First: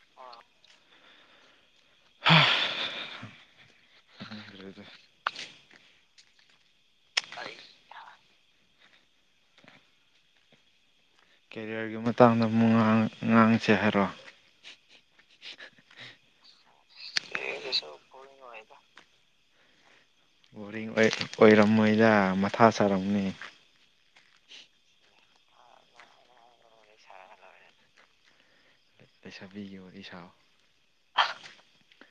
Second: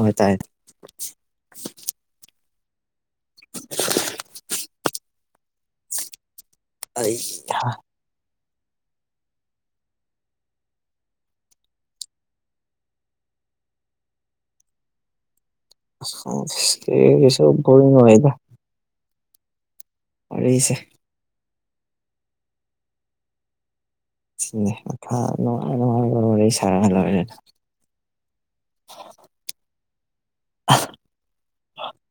ꯍꯣꯏ ꯇꯥꯏ ꯎ ꯑꯩ ꯀꯦꯔꯤꯌꯔꯒꯤ ꯃꯇꯥꯡꯗ ꯑꯃꯨꯛꯥꯡ ꯉꯥꯡꯁꯦ ꯍꯥꯏꯔꯣꯑꯣ ꯁ ꯅ ꯑꯣꯏꯗ ꯋꯥꯔꯤꯁꯦ ꯕꯣꯔꯤꯡ ꯑꯣꯏꯔꯝ ꯃꯣꯏꯗ ꯃꯊꯥ ꯁꯥꯔꯝꯅꯤ ꯅꯨꯡꯉꯥꯏ ꯅꯨꯡꯉꯥꯏ ꯋꯥꯔꯤ ꯁꯥꯔ ꯂꯣꯏꯔꯦꯅ ꯂꯩꯁꯥꯕꯤꯒꯤ ꯋꯥꯔꯤ ꯁꯥ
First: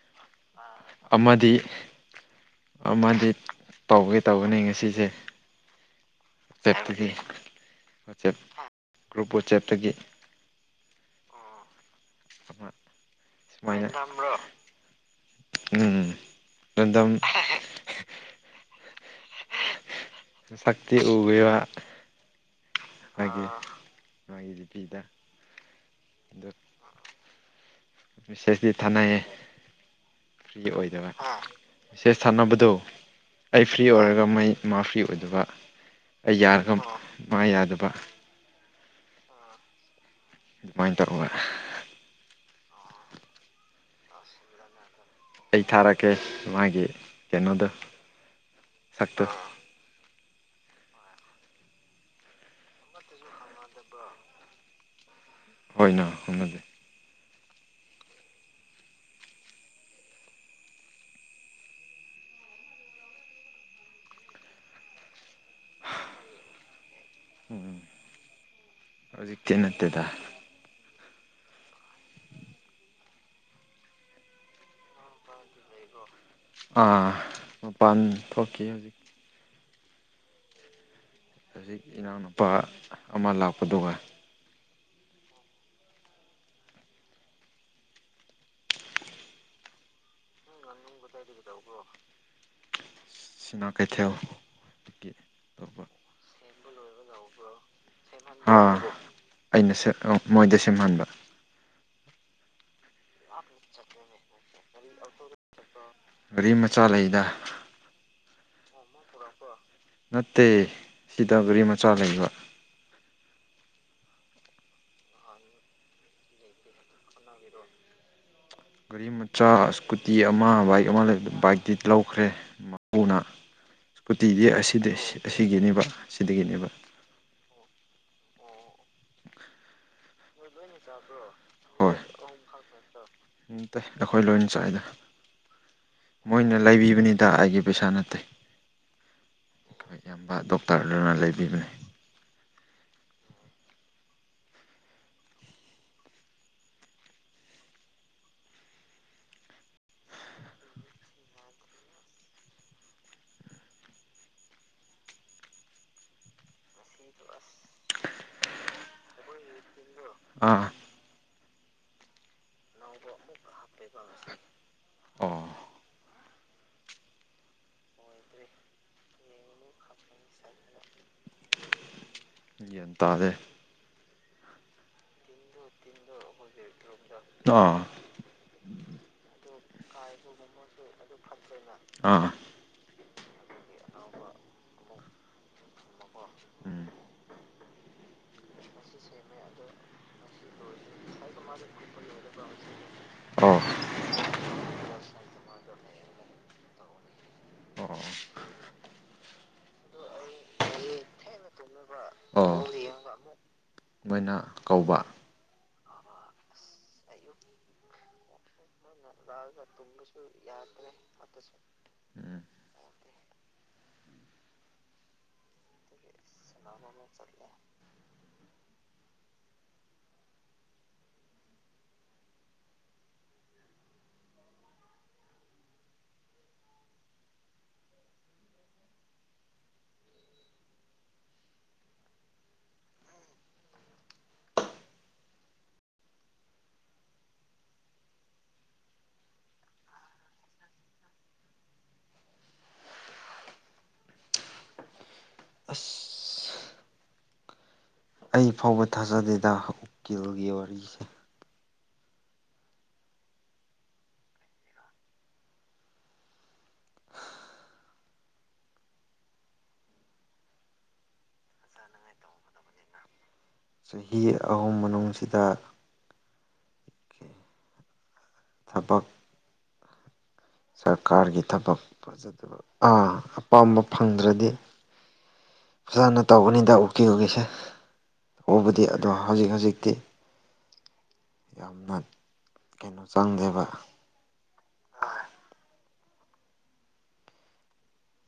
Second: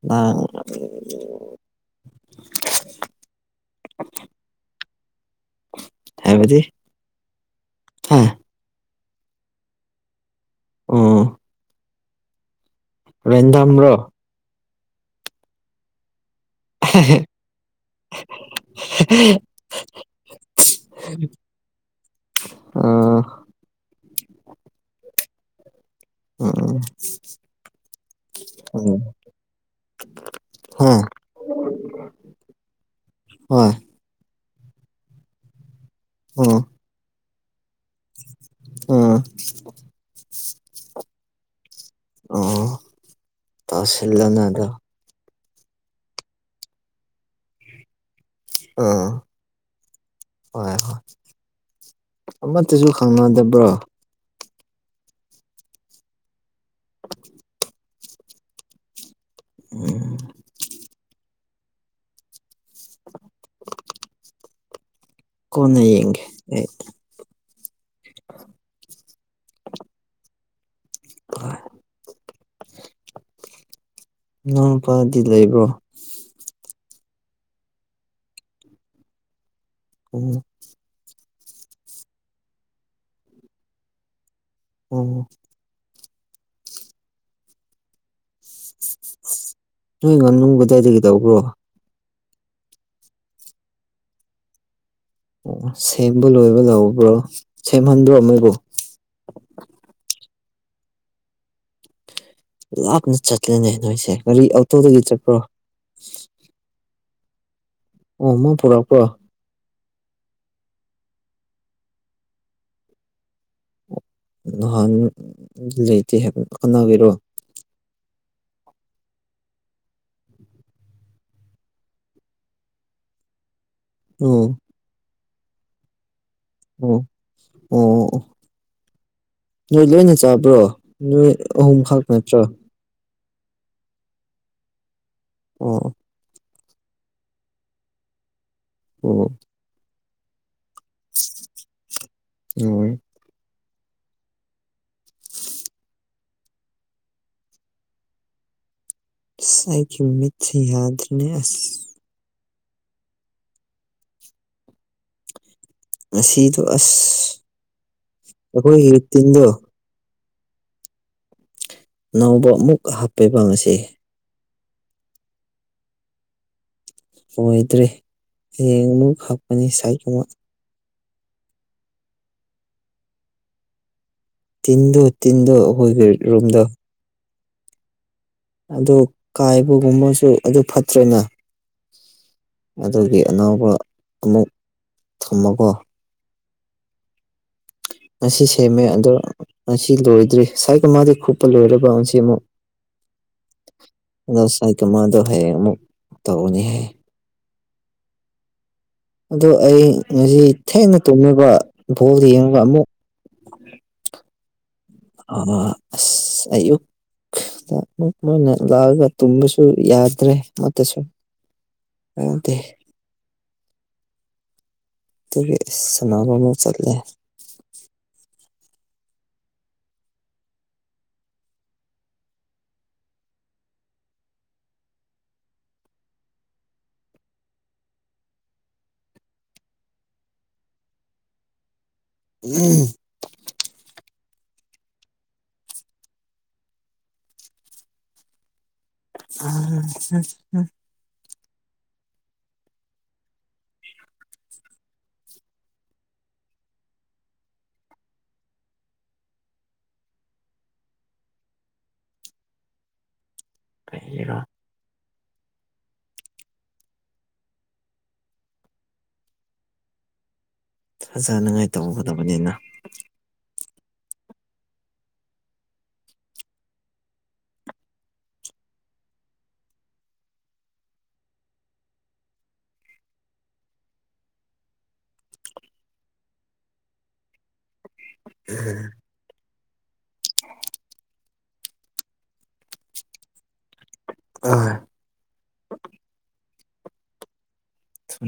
ꯑꯥ ꯃꯖꯤꯠ ꯇꯧꯒꯦ ꯇꯧꯕꯒꯅꯦ ꯉꯁꯤꯁꯦ ꯍꯥꯏꯕꯗꯤ ꯆꯠ ꯃ ꯍꯥ ꯆꯠ ꯀ꯭ꯔꯨꯄꯣ ꯆꯦꯞꯇꯒꯤ ꯎꯝ ꯃꯥꯏ ꯎꯝ ꯔꯦꯟꯗꯝ [unintelligible] ꯁꯛꯇꯤ ꯎꯕꯤꯕ ꯃꯥꯒꯤ ꯃꯥꯒꯤ ꯅꯨꯄꯤꯗ ꯎꯝ ꯃꯤꯁꯦꯁꯗꯤ ꯎꯝ ꯊꯅꯌꯦ ꯐ꯭ꯔꯤ ꯍꯥ ꯑꯣꯏꯗꯕ ꯁꯦꯁ ꯁꯥꯟꯅꯕꯗꯣ ꯑꯩ ꯍꯣꯏ ꯐ꯭ꯔꯤ ꯑꯣꯏꯔꯒ ꯃꯩ ꯃꯥ ꯐ꯭ꯔꯤ ꯑꯣꯏꯗꯕ ꯑꯩ ꯌꯥꯔꯒ ꯃꯥ ꯌꯥꯗꯕ ꯑꯥ ꯃ ꯇꯧꯔ ꯇꯁꯅꯗ ꯑꯩ ꯊꯥꯔꯛꯀꯦ ꯃꯥꯒꯤ ꯀꯩꯅꯣꯗꯣ ꯑꯥ ꯁꯛꯇꯨ ꯍꯣꯏ ꯍꯣꯏ ꯑꯃꯠꯇꯁꯨ ꯈꯪꯅꯗꯕ꯭ꯔꯣ ꯍꯣꯏꯅ ꯍꯣꯅꯗꯦ [unintelligible] ꯎꯝ ꯀꯅꯌꯦ ꯎꯝ ꯎꯝ [unintelligible] ꯍꯧꯖꯤꯛꯇꯤ ꯅꯠꯇꯦꯗ ꯑ ꯅꯪ ꯐꯗꯤ ꯂꯩꯕ꯭ꯔꯣ ꯃꯄꯥꯟ ꯊꯣꯛꯈꯤ ꯍꯧꯖꯤꯛ ꯎꯝ ꯍꯧꯖꯤꯛ ꯏꯅꯥꯎꯅꯨꯄꯥ ꯑꯃ ꯂꯥꯛꯄꯗꯨꯒ ꯎꯝ ꯅꯣꯏ ꯉꯥꯅꯨꯡ ꯀꯗꯥꯏꯗꯗꯒꯤ ꯇꯧꯕ꯭ꯔꯣ ꯁꯤꯅꯥ ꯀꯩꯊꯦꯜ ꯑꯣ ꯁꯦꯝꯕ ꯂꯣꯏꯕ ꯂꯧꯕ꯭ꯔꯣ ꯁꯦꯝꯍꯟꯕ꯭ꯔꯣ ꯃꯣꯏꯕꯨ ꯑꯥ ꯑꯩꯅ ꯁꯦ ꯃꯣꯏꯗ ꯁꯦꯝꯍꯟꯕ ꯂꯥꯞꯅ ꯆꯠꯂꯦꯅꯦ ꯅꯣꯏꯁꯦ ꯀꯔꯤ ꯑꯣꯇꯣꯗꯒꯤ ꯆꯠꯄ꯭ꯔꯣ ꯒꯥꯔꯤ ꯃꯆꯥ ꯂꯩꯗ ꯑꯣꯃ ꯄꯨꯔꯛꯄ ꯅꯠꯇꯦ ꯁꯤꯗ ꯒꯔꯤ ꯃꯆꯥ ꯂꯩꯕ ꯅꯍꯥꯟ ꯂꯩꯇꯦ ꯈꯅꯒꯤꯔꯣ ꯒꯥꯔꯤ ꯃꯆꯥ ꯏꯁꯀꯨꯇꯤ ꯑꯃ ꯕꯥꯏꯛ ꯑꯃ ꯕꯥꯏꯛꯇꯤ ꯂꯧꯈ꯭ꯔꯦ ꯎꯅ ꯁ꯭ꯀꯨꯇꯤꯗꯤ ꯑꯣ ꯑꯁꯤꯗꯤ ꯑꯁꯤꯒꯤꯅꯦꯕ ꯁꯤꯗꯒꯤꯅꯦꯕ ꯑꯣ ꯑꯣ ꯑꯣ ꯅꯣꯏ ꯂꯣꯏꯅ ꯆꯥꯕ꯭ꯔꯣ ꯅꯣꯏ ꯑꯍꯨꯝꯈꯛ ꯅꯠꯇ꯭ꯔꯥ ꯇꯦ ꯑꯩꯈꯣꯏ ꯂꯣꯏꯅ ꯆꯥꯏꯏꯗ ꯑꯥ ꯃꯣꯏꯅ ꯂꯩꯕꯤꯕꯅꯤꯗ ꯑꯩꯒꯤ ꯄꯩꯁꯥ ꯅꯠꯇꯦ ꯑꯣ ꯑꯩꯈꯣꯏ ꯌꯥꯝꯕ ꯗꯣꯛꯇꯔ ꯑꯗꯨꯅ ꯂꯩꯕꯤꯕꯅꯤ ꯍ ꯁꯥꯏꯒꯤ ꯃꯊ꯭ ꯌꯥꯗꯅꯦ ꯑꯁ ꯑꯁꯤꯗꯣ ꯑꯁ ꯑꯩꯈꯣꯏ ꯍ ꯇꯤꯟꯗꯣ ꯑꯥ ꯅꯧꯕ ꯑꯃꯨꯛ ꯍꯥꯞꯄꯤꯕ ꯉꯁꯤ ꯑ ꯑꯣꯏꯗ꯭ꯔꯦ ꯍꯌꯦꯡ ꯑꯃꯨ ꯍꯥꯞꯄꯅꯤ ꯁꯥꯏ ꯀꯨꯝꯕ ꯌꯟꯇꯥꯗꯦ ꯇꯤꯟꯗꯣ ꯇꯤꯟꯗꯣ ꯑꯩꯈꯣꯏꯒꯤ ꯔꯨꯝꯗ ꯑꯥ ꯑꯗꯨ ꯀꯥꯏꯕꯒꯨꯝꯕꯁꯨ ꯑꯗꯨ ꯐꯠꯇ꯭ꯔꯦꯅ ꯑꯥ ꯑꯗꯨꯒꯤ ꯑꯅꯥꯕ ꯑꯃꯨꯛ ꯊꯝꯃꯒꯣ ꯎꯝ ꯃꯁꯤꯁꯤ ꯁꯦꯃꯦ ꯑꯗꯨꯗ꯭ꯔꯣ ꯑꯁꯤ ꯂꯣꯏꯗ꯭ꯔꯤ ꯁꯥꯏꯒ ꯃꯥꯗꯤꯩ ꯈꯨꯄ ꯂꯣꯏꯦꯔꯕ ꯉꯁꯤ ꯑꯃꯨꯛ ꯑꯣ ꯁꯥꯏ ꯀꯃꯥꯗ ꯍꯥꯏ ꯑꯃꯨꯛ ꯇꯧꯅꯤ ꯍꯥꯏ ꯑꯣ ꯑꯗꯨꯣ ꯑꯩ ꯉꯁꯤ ꯊꯦꯡꯅ ꯇꯣꯡꯅꯕ ꯚꯥꯎꯗ ꯌꯦꯡꯉꯒ ꯑꯣ ꯑꯃꯨꯛ ꯃꯣꯏꯅ ꯀꯧꯕ ꯑꯁ ꯑꯨꯛ ꯃ ꯃꯣꯏ ꯂꯥꯛꯑꯒ ꯇꯨꯝꯕꯁꯨ ꯌꯥꯗ꯭ꯔꯦ ꯎꯝ ꯃꯁꯨꯗꯗꯤ ꯇꯨꯔꯤꯁ ꯁꯥꯟꯅꯕ ꯑꯃ ꯆꯠꯂꯦ ꯎꯝ ꯎꯝ ꯑꯁ ꯑꯩ ꯐꯥꯎꯕ ꯊꯥꯖꯗꯦꯗ ꯎꯀꯤꯜꯒꯤ ꯋꯥꯔꯤꯁꯦ ꯀꯩꯒꯤꯔꯣ ꯐꯖꯅꯉꯥꯏ ꯇꯧꯒꯗꯕꯅꯤꯅ ꯆꯍꯤ ꯑꯍꯨꯝ ꯃꯅꯨꯡꯁꯤꯗ ꯆꯇꯣꯛ ꯁꯔꯀꯥꯔꯒꯤ ꯊꯕꯛ ꯐꯖꯗꯕ ꯑꯥ ꯑꯄꯥꯝꯕ ꯐꯪꯗ꯭ꯔꯗꯤ ꯐꯖꯅ ꯇꯧꯕꯅꯤꯗ ꯎꯛꯀꯤ ꯎꯀꯤꯁꯦ ꯎꯕꯨꯗꯤ ꯑꯗꯣ ꯍꯧꯖꯤꯛ ꯍꯧꯖꯤꯛꯇꯤ ꯌꯥꯝꯅ ꯀꯩꯅꯣ ꯆꯪꯗꯦꯕ ꯑ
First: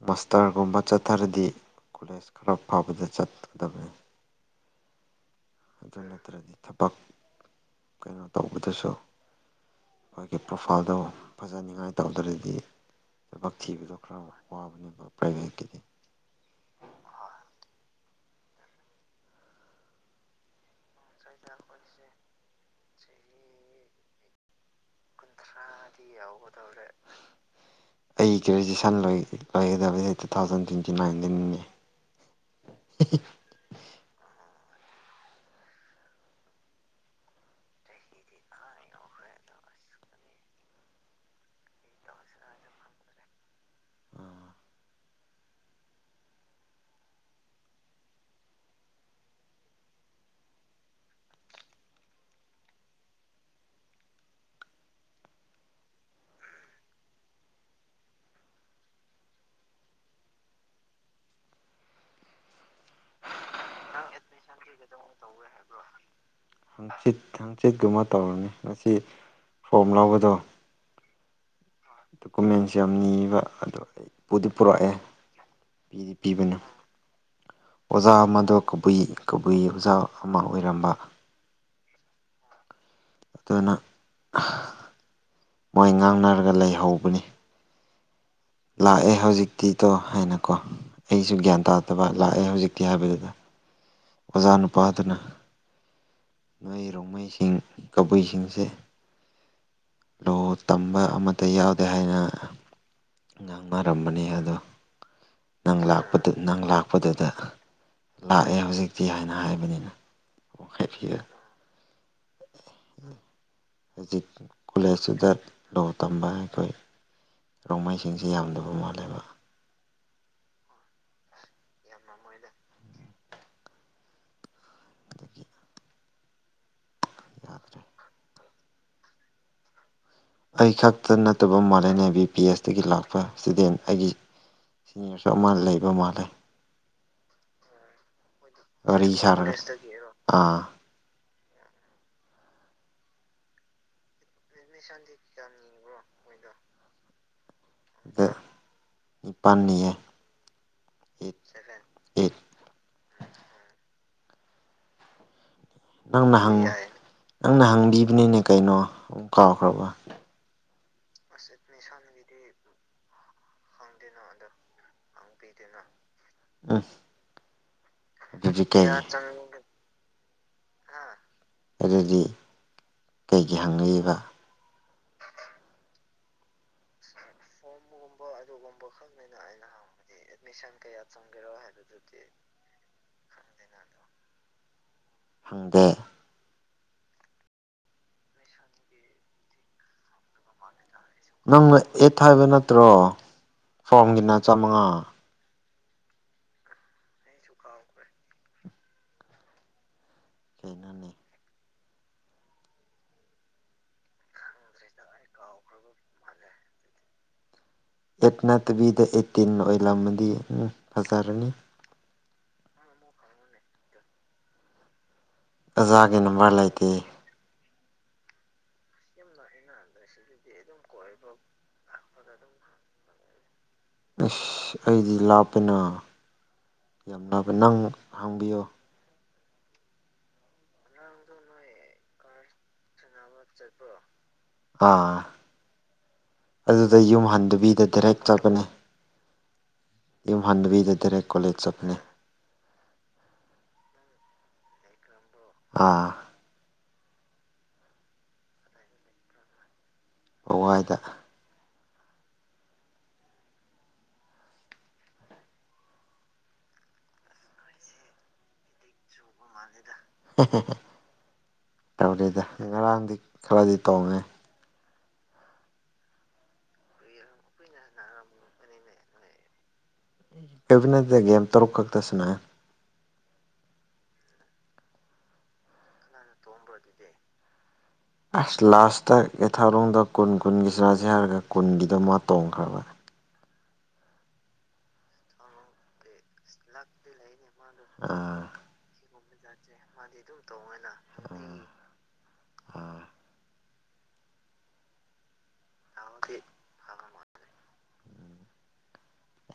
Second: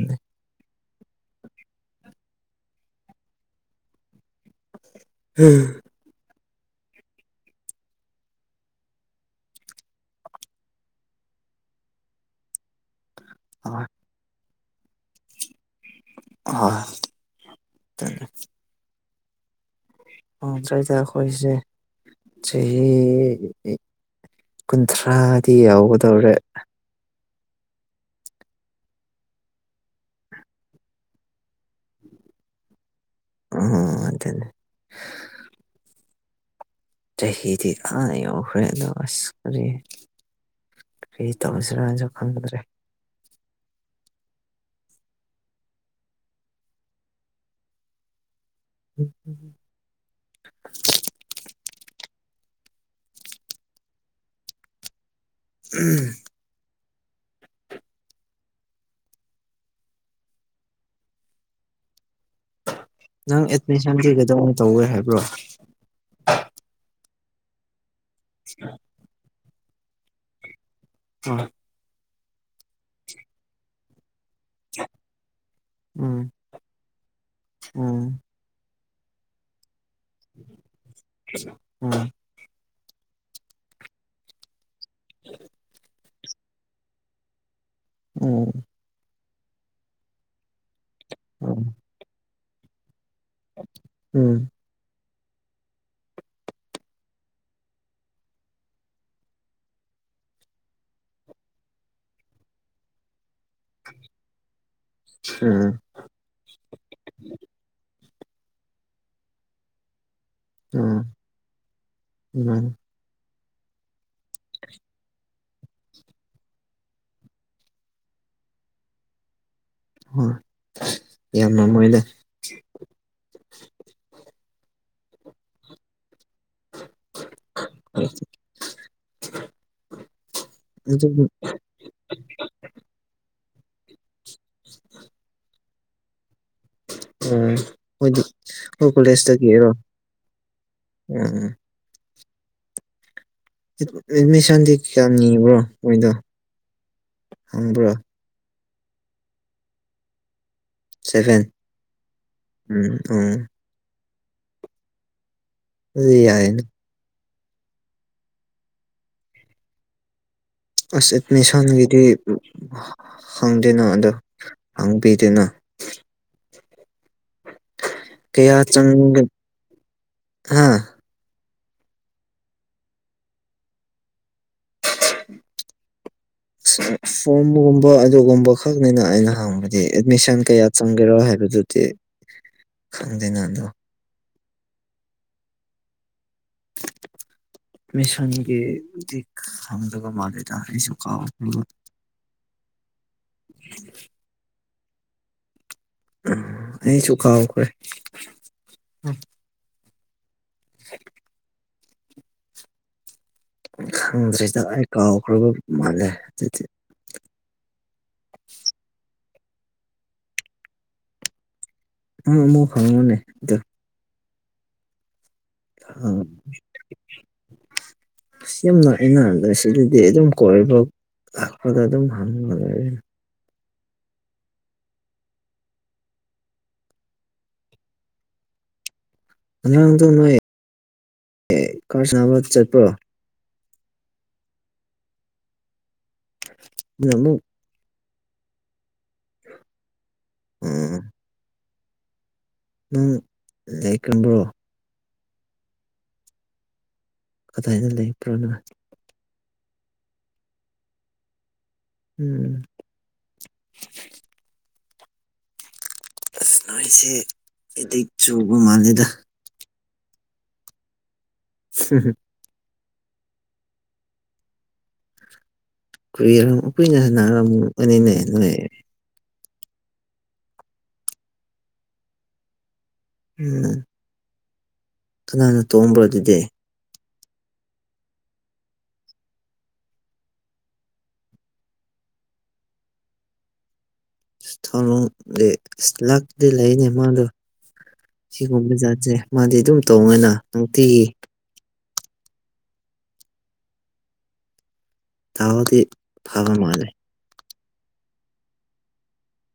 ꯃꯥꯁꯇꯔꯒꯨꯝꯕ ꯆꯠꯊꯔꯗꯤ ꯀꯣꯂꯦꯖ ꯈꯔ ꯐꯕꯗ ꯆꯠꯀꯗꯕꯅꯤ ꯍꯣꯏ ꯑꯗꯨ ꯅꯠꯇ꯭ꯔꯗꯤ ꯊꯕꯛ ꯀꯩꯅꯣ ꯇꯧꯕꯗꯁꯨ ꯑꯩꯈꯣꯏꯒꯤ ꯄ꯭ꯔꯣꯐꯥꯏꯜꯗꯣ ꯐꯖꯅꯤꯉꯥꯏ ꯇꯧꯗ꯭ꯔꯗꯤ ꯊꯕꯛ ꯍꯣꯏ ꯊꯤꯕꯗꯣ ꯈꯔ ꯋꯥꯕꯅꯦꯕ ꯄ꯭ꯔꯥꯏꯚꯦꯠꯀꯤꯗꯤ ꯍ ꯑꯣꯗ꯭ꯔꯏꯗ ꯑꯩꯈꯣꯏꯁꯦ ꯆꯍꯤ ꯀꯨꯟꯊ꯭ꯔꯥꯗꯤ ꯌꯥꯎꯒꯗꯧꯔꯦ ꯑꯩ ꯒ꯭ꯔꯦꯖꯨꯋꯦꯁꯟ ꯂꯣꯏꯒꯗꯕꯕꯁꯤ ꯇꯨ ꯊꯥꯎꯖꯟ ꯇ꯭ꯋꯦꯟꯇꯤ ꯅꯥꯏꯟꯗꯒꯤꯅꯦ [unintelligible] ꯑꯗ ꯆꯍꯤꯍꯤꯗꯤ ꯀ ꯑꯣꯈꯔꯦꯗꯁꯦ ꯀ ꯇꯧꯁꯤꯔꯁꯨ ꯈꯪꯗ꯭ꯔꯦ ꯎꯝ ꯎ ꯎꯝ ꯅꯪ ꯑꯦꯠꯃꯤꯁꯟ ꯄꯤꯒꯗꯧꯅ ꯇꯧꯋꯦ ꯍꯥꯏꯕ꯭ꯔꯣ ꯍꯪꯆꯤꯠ ꯍꯥꯡꯆꯤꯠꯀꯨꯝꯕ ꯇꯧꯔꯅꯤ ꯉꯁꯤ ꯐꯣꯝ ꯂꯧꯕꯗꯣ ꯎ ꯗꯣꯀꯨꯃꯦꯟꯁ ꯌꯥꯝ ꯅꯤꯕ ꯑꯗꯣ ꯑꯩ ꯄꯨꯗꯤ ꯄꯨꯔꯛꯑꯦ ꯄꯤꯗꯤ ꯎꯝ ꯄꯤꯕꯅ ꯎꯝ ꯑꯣꯖꯥ ꯑꯃꯗꯣ ꯀꯕꯨꯏ ꯀꯕꯨꯏ ꯑꯣꯖꯥ ꯑꯃ ꯑꯣꯏꯔꯝꯕ ꯎꯝ ꯑꯇꯨꯅ ꯃꯣꯏ ꯉꯥꯡꯅꯔꯒ ꯂꯩꯍꯧꯕꯅꯤ ꯎꯝ ꯂꯥꯛꯑꯦ ꯍꯧꯖꯤꯛꯇꯤꯗꯣ ꯍꯥꯏꯅꯀꯣ ꯑꯩꯁꯨ ꯒ꯭ꯌꯥꯟ ꯎꯝ ꯇꯥꯗꯕ ꯂꯥꯛꯑꯦ ꯍꯧꯖꯤꯛꯇꯤ ꯍꯥꯏꯕꯗꯨꯗ ꯎꯝ ꯑꯣꯖꯥ ꯅꯨꯄꯥꯗꯅ ꯅꯣꯏ ꯔꯣꯡꯃꯩꯁꯤꯡ ꯀꯕꯨꯏꯁꯤꯡꯁꯦ ꯂꯣ ꯇꯝꯕ ꯑꯃꯠꯇ ꯌꯥꯎꯗꯦ ꯍꯥꯏꯅ ꯉꯥꯡꯅꯔꯝꯕꯅꯤ ꯑꯗꯣ ꯅꯪ ꯂꯥꯛꯄꯗ ꯅꯪ ꯂꯥꯛꯄꯗꯨꯗ ꯂꯥꯛꯑꯦ ꯍꯧꯖꯤꯛꯇꯤ ꯍꯥꯏꯅ ꯍꯥꯏꯕꯅꯤꯅ ꯄꯡꯈꯠꯈꯤꯦ ꯍ ꯍꯧꯖꯤꯛ ꯀꯣꯂꯦꯖꯇꯨꯗ ꯂꯣ ꯇꯝꯕ ꯑꯩꯈꯣꯏ ꯔꯣꯡꯃꯩꯁꯤꯡꯁꯤ ꯌꯥꯝꯗꯕ ꯃꯥꯜꯂꯦꯕ ꯌꯥꯝ ꯃꯣꯏꯗ ꯑꯗꯨꯒꯤ ꯌꯥꯗ꯭ꯔꯦ ꯎꯝ ꯑꯩ ꯑꯗꯨ ꯈꯛꯇ ꯅꯠꯇꯕ ꯃꯥꯂꯦꯝꯂꯦꯅ ꯕꯤ ꯄꯤ ꯑꯦꯁꯇꯒꯤ ꯂꯥꯛꯄ ꯏꯁꯇꯨꯗꯦꯟ ꯑꯩꯒꯤ ꯁꯤꯅꯤꯌꯔꯁꯨ ꯃꯥ ꯂꯩꯕ ꯃꯥꯜꯂꯦ ꯑ ꯍꯣꯏ ꯑꯣ ꯋꯥꯔꯤ ꯀꯣꯂꯦꯖꯇ ꯁꯥꯔꯒ ꯀꯔꯣ ꯑꯥ ꯎꯝ ꯑꯦꯠꯃꯤꯁꯟꯗꯤ ꯀꯌꯥꯝ ꯅꯤꯕ꯭ꯔꯣ ꯃꯣꯏꯗꯣ ꯍꯪꯕ꯭ꯔꯣ ꯅꯤꯄꯜꯅꯤꯌꯦ ꯁꯚꯦꯟ ꯎꯝ ꯎ ꯅꯪꯅ ꯍꯪ ꯑꯏꯅ ꯅꯪꯅ ꯍꯪꯕꯤꯕꯅꯤꯅꯦ ꯀꯩꯅꯣ ꯑꯃꯨꯛ ꯀꯥꯎꯈ꯭ꯔꯕ ꯑꯁ ꯑꯦꯠꯃꯤꯁꯟꯒꯤꯗꯤ ꯍꯪꯗꯦꯅ ꯑꯗꯣ ꯍꯪꯕꯤꯗꯅ ꯎꯝ ꯀꯌꯥ ꯑꯗꯨꯗꯤ ꯀꯩꯒꯤ ꯆꯪꯒ ꯍꯥ ꯑꯗꯨꯗꯤ ꯀꯩꯒꯤ ꯍꯪꯉꯛꯏꯕ ꯐꯣꯝꯕꯒꯣꯕ ꯑꯗꯨꯒꯨꯝꯕ ꯈꯛꯅꯤꯅ ꯑꯩꯅ ꯍꯪꯕꯗꯤ ꯑꯦꯠꯃꯤꯁꯟ ꯀꯌꯥ ꯆꯪꯒꯦꯔꯣ ꯍꯥꯏꯕꯗꯨꯗꯤ ꯈꯪꯗꯅ ꯑꯗꯣ ꯐꯪꯗꯦ ꯃꯤꯁꯟꯒꯤꯗꯤ ꯈꯪꯗꯕꯥ ꯃꯜꯂꯤꯗ ꯑꯩꯁꯨ ꯀꯥꯎꯈ꯭ꯔꯕ ꯅꯪꯅ ꯑꯦꯠ ꯍꯥꯏꯕ ꯅꯠꯇ꯭ꯔꯣ ꯐꯣꯔꯝꯒꯤꯅ ꯆꯥꯃꯉꯥ ꯑꯁꯨ ꯈꯥꯎ ꯈꯔꯦ ꯀꯩꯅꯣꯅꯦ [unintelligible] ꯈꯪꯗ꯭ꯔꯤꯗ ꯑꯩ ꯀꯥꯎꯈ꯭ꯔꯕ ꯃꯥꯜꯂꯦ ꯑꯗꯨꯗꯤ ꯇꯤꯟ ꯑꯣꯏꯂꯝꯃꯗꯤ ꯎꯝ ꯐꯖꯔꯅꯤ [unintelligible] ꯑꯣꯖꯥꯒꯤ ꯅꯝꯕꯔ ꯂꯩꯇꯦ ꯁꯤ ꯌꯥꯝꯅ ꯑꯩꯅꯗ [unintelligible] ꯑꯗꯨꯝ ꯀꯣꯏꯕ ꯂꯥꯛꯄꯗ ꯑꯗꯨꯝ ꯍꯪꯕ ꯂꯩ ꯑꯁ ꯑꯩꯗꯤ ꯂꯥꯞꯄꯦꯅ ꯌꯥꯝ ꯂꯥꯞꯄꯦ ꯅꯪ ꯍꯪꯕꯤꯌꯣ ꯑꯉꯥꯡꯗ ꯅꯣꯏ ꯀꯔ ꯁꯥꯟꯅꯕ ꯆꯠꯄ꯭ꯔꯣ ꯑꯥ ꯑꯗꯨꯗ ꯑꯗꯨꯅ ꯌꯨꯝ ꯑꯃꯨꯛ ꯍꯟꯗꯨꯕꯤꯗ ꯗꯥꯏꯔꯦꯛ ꯆꯠꯀꯅꯦ ꯌꯨꯝ ꯍꯟꯗꯕꯤꯗ ꯎꯝ ꯗꯥꯢꯔꯦꯛ ꯀꯣꯂꯦꯖ ꯆꯠꯄꯅꯦ ꯅꯪ ꯂꯩ ꯀꯝꯕ꯭ꯔꯣ ꯑꯥ ꯀꯗꯥꯏꯅ ꯂꯩꯄ꯭ꯔꯥ ꯅꯪ ꯋꯥꯋꯥꯏꯗ ꯎꯝ ꯑꯁ ꯅꯣꯢꯁꯦ ꯑꯦꯗꯤꯛ ꯆꯨꯕ ꯃꯥꯂꯦꯗ ꯇꯧꯔꯤꯗ ꯉꯔꯥꯡꯗꯤ ꯈꯔꯗꯤ ꯇꯣꯡꯉꯦ ꯀꯨꯏꯔ ꯀꯨꯏꯅ ꯅꯥꯔꯝꯒꯅꯤꯅꯦ ꯅꯣꯏ [unintelligible] ꯒꯦꯝ ꯇꯔꯨꯛ ꯈꯛꯇ ꯁꯥꯟꯅꯩ ꯎꯝ ꯀꯅꯥꯅ ꯇꯣꯝꯕ꯭ꯔꯣ ꯑꯗꯨꯗꯤ ꯑꯁ ꯂꯥꯁꯇ ꯑꯦꯊꯥꯎꯔꯣꯡꯗ ꯀꯨꯟ ꯀꯨꯟꯒꯤ ꯆꯔꯥꯁꯦ ꯍꯥꯏꯔꯒ ꯀꯨꯟꯒꯤꯗꯣ ꯃꯥ ꯇꯣꯡꯈ꯭ꯔꯥꯕ [unintelligible] ꯑꯁ ꯂꯥꯛꯄꯗꯤ ꯂꯩꯅꯦ ꯃꯥꯗꯣ ꯑꯥ ꯑꯥ ꯁꯤꯒꯨꯝꯕ ꯖꯥꯠꯁꯦ ꯃꯥꯗꯤ ꯑꯗꯨꯝ ꯇꯣꯡꯉꯦꯅ ꯅꯨꯡꯇꯤꯒꯤ ꯑꯥ ꯇꯥꯎꯗꯤ ꯐꯕ ꯃꯥꯜꯂꯦ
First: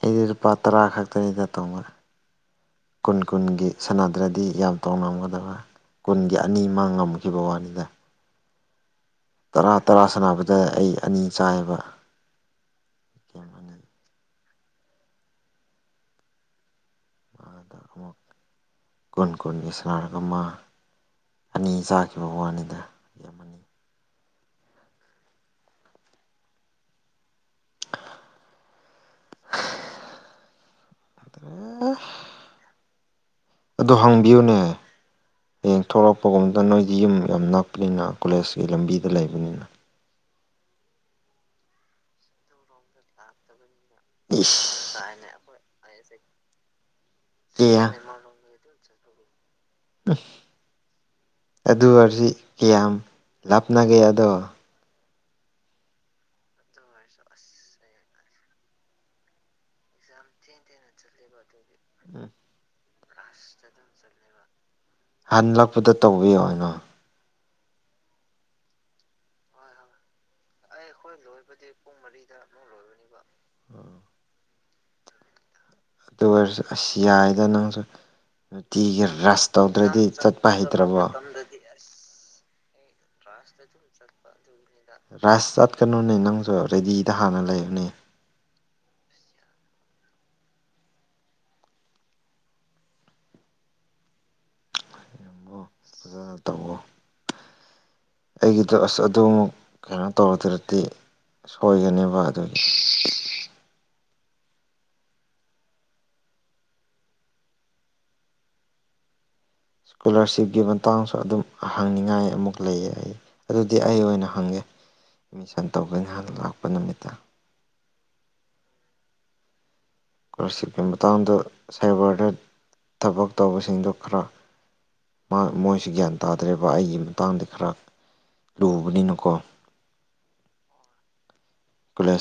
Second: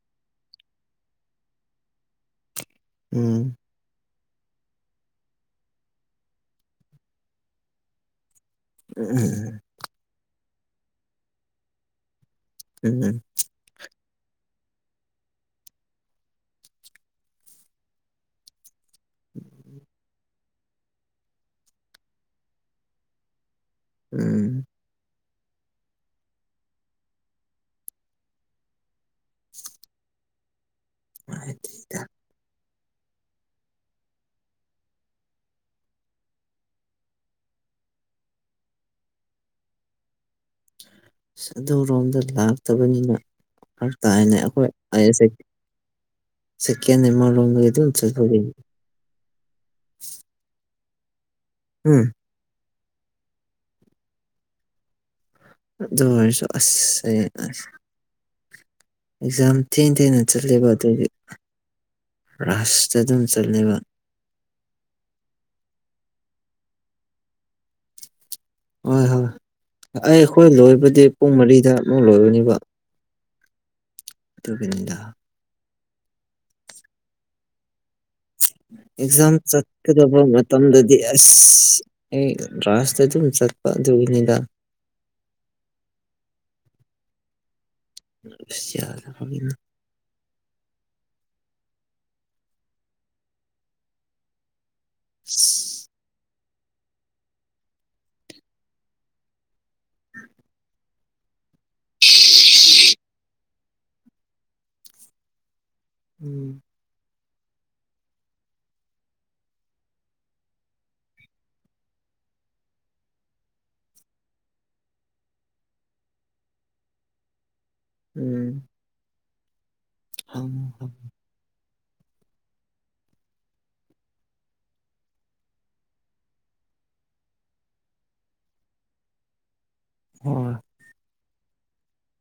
ꯑꯩꯗꯤ ꯂꯨꯄꯥ ꯇꯔꯥ ꯈꯛꯇꯅꯤꯗ ꯇꯣꯡꯕ ꯀꯨꯟ ꯎꯝ ꯀꯨꯟꯒꯤ ꯁꯥꯟꯅꯗ꯭ꯔ ꯗꯤ ꯌꯥꯝ ꯇꯣꯡꯂꯝꯒꯗꯕ ꯀꯨꯟꯒꯤ ꯑꯅꯤ ꯃꯥ ꯉꯝꯈꯤꯕ ꯋꯥꯅꯤꯗ ꯎꯝ ꯇꯔꯥ ꯇꯔꯥ ꯁꯥꯟꯅꯕꯗ ꯑꯩ ꯑꯅꯤ ꯆꯥꯏꯕ [unintelligible] ꯑꯃ ꯑꯃꯨꯛ ꯀꯨꯟ ꯀꯨꯟꯒꯤ ꯁꯥꯟꯅꯔꯒ ꯑꯃ ꯑꯅꯤ ꯆꯥꯈꯤꯕ ꯋꯥꯅꯤꯗ ꯌꯥꯝ ꯑꯅꯤ ꯎꯝ ꯅꯨꯡꯉꯥꯏꯇꯦꯗ ꯑꯗꯣ ꯍꯪꯕꯤꯌꯨꯅꯦ ꯍꯌꯦꯡ ꯊꯣꯛꯂꯛꯄꯒꯨꯝꯕꯗ ꯅꯣꯏꯗꯤ ꯌꯨꯝ ꯌꯥꯝ ꯅꯛꯄꯅꯤꯅ ꯀꯣꯂꯦꯖꯀꯤ ꯂꯝꯕꯤꯗ ꯂꯩꯕꯅꯤꯅ ꯑꯗꯨꯔꯣꯝꯗ ꯂꯥꯛꯇꯕꯅꯤꯅ ꯐꯔꯛ ꯇꯥꯏꯅꯦ ꯑꯩꯈꯣꯏ ꯏꯁ ꯑꯥꯢ ꯀꯌꯥ [unintelligible] ꯀꯦꯟ [unintelligible] [unintelligible] ꯑꯗꯨ ꯎꯝ ꯑꯣꯢꯔꯁꯤ ꯀꯌꯥꯝ ꯂꯥꯞꯅꯒꯦ ꯑꯗꯣ ꯑꯗꯨ ꯑꯣꯢꯔꯁꯨ ꯑꯁ ꯑꯩ ꯑꯁ ꯑꯦꯛꯖꯥꯝ ꯊꯦꯡ ꯊꯦꯡꯅ ꯆꯠꯂꯦꯕ ꯑꯗꯨꯒꯤ ꯔꯥꯁ ꯆꯗꯨꯝ ꯆꯠꯂꯦꯕ ꯍꯟꯂꯛꯄꯗ ꯇꯧꯕꯤꯌꯣꯅꯣ ꯍꯣꯏ ꯍꯣꯏ ꯑꯩ ꯑꯩꯈꯣꯏ ꯂꯣꯏꯕꯗꯤ ꯄꯨꯡ ꯃꯔꯤꯗ ꯑꯃꯨꯛ ꯂꯣꯏꯕꯅꯦꯕ ꯎꯝ ꯑꯗꯨꯒꯤꯅꯤꯗ ꯑꯗꯨ ꯑꯣꯏꯔꯁꯨ ꯑꯁ ꯌꯥꯏꯗ ꯅꯪꯁꯨ ꯅꯨꯡꯇꯤꯒꯤ ꯑꯦꯛꯖꯥꯝ ꯔꯁ ꯇꯧꯗ꯭ꯔꯗꯤ ꯆꯠꯀꯗꯕ ꯆꯠꯄ ꯃꯇꯝꯗꯗꯤ ꯍꯩꯇ꯭ꯔꯕꯣ ꯑꯁ ꯑꯩ ꯔꯥꯁꯇ ꯑꯗꯨꯝ ꯆꯠꯄ ꯑꯗꯨꯒꯤꯅꯤꯗꯥ ꯔꯥꯏꯁ ꯆꯠꯀꯅꯨꯅꯦ ꯅꯪꯁꯨ ꯔꯦꯗꯤꯗ ꯍꯥꯟꯅ ꯂꯩꯅꯦ [unintelligible] ꯑꯣ ꯑꯩꯒꯤꯗ ꯑꯁ ꯑꯗꯨ ꯑꯃꯨꯛ ꯀꯩꯅꯣ ꯇꯧꯔꯗ꯭ꯔꯗꯤ ꯁꯣꯏꯒꯅꯤꯕ ꯑꯗꯨꯒꯤ ꯎꯝ ꯏꯁꯀꯣꯂꯥꯔꯁꯤꯞꯀꯤ ꯃꯇꯥꯡꯁꯨ ꯑꯗꯨꯝ ꯍꯪꯅꯤꯡꯉꯥꯏ ꯑꯃꯨꯛ ꯂꯩꯌꯦ ꯑꯩ ꯑꯗꯨꯗꯤ ꯑꯩ ꯑꯣꯏꯅ ꯍꯪꯉꯦ ꯑꯦꯠꯃꯤꯁꯟ ꯇꯧꯕꯒꯤ ꯉꯥꯍꯟ ꯂꯥꯛꯄ ꯅꯨꯃꯤꯠꯇ ꯎꯝ ꯏꯁꯀꯣꯂꯥꯔꯁꯤꯞꯀꯤ ꯍꯣꯏ ꯃꯇꯥꯡꯗ ꯁꯥꯏꯕꯔꯗ ꯊꯕꯛ ꯇꯧꯕꯁꯤꯡꯗꯨ ꯈꯔ ꯃꯣꯏꯁꯤ ꯒ꯭ꯌꯥꯟ ꯇꯥꯗ꯭ꯔꯦꯕ ꯑꯩꯒꯤ ꯃꯇꯥꯡꯗ ꯈꯔ ꯂꯨꯕꯅꯤꯅꯀꯣ ꯍꯣꯏ ꯈꯂ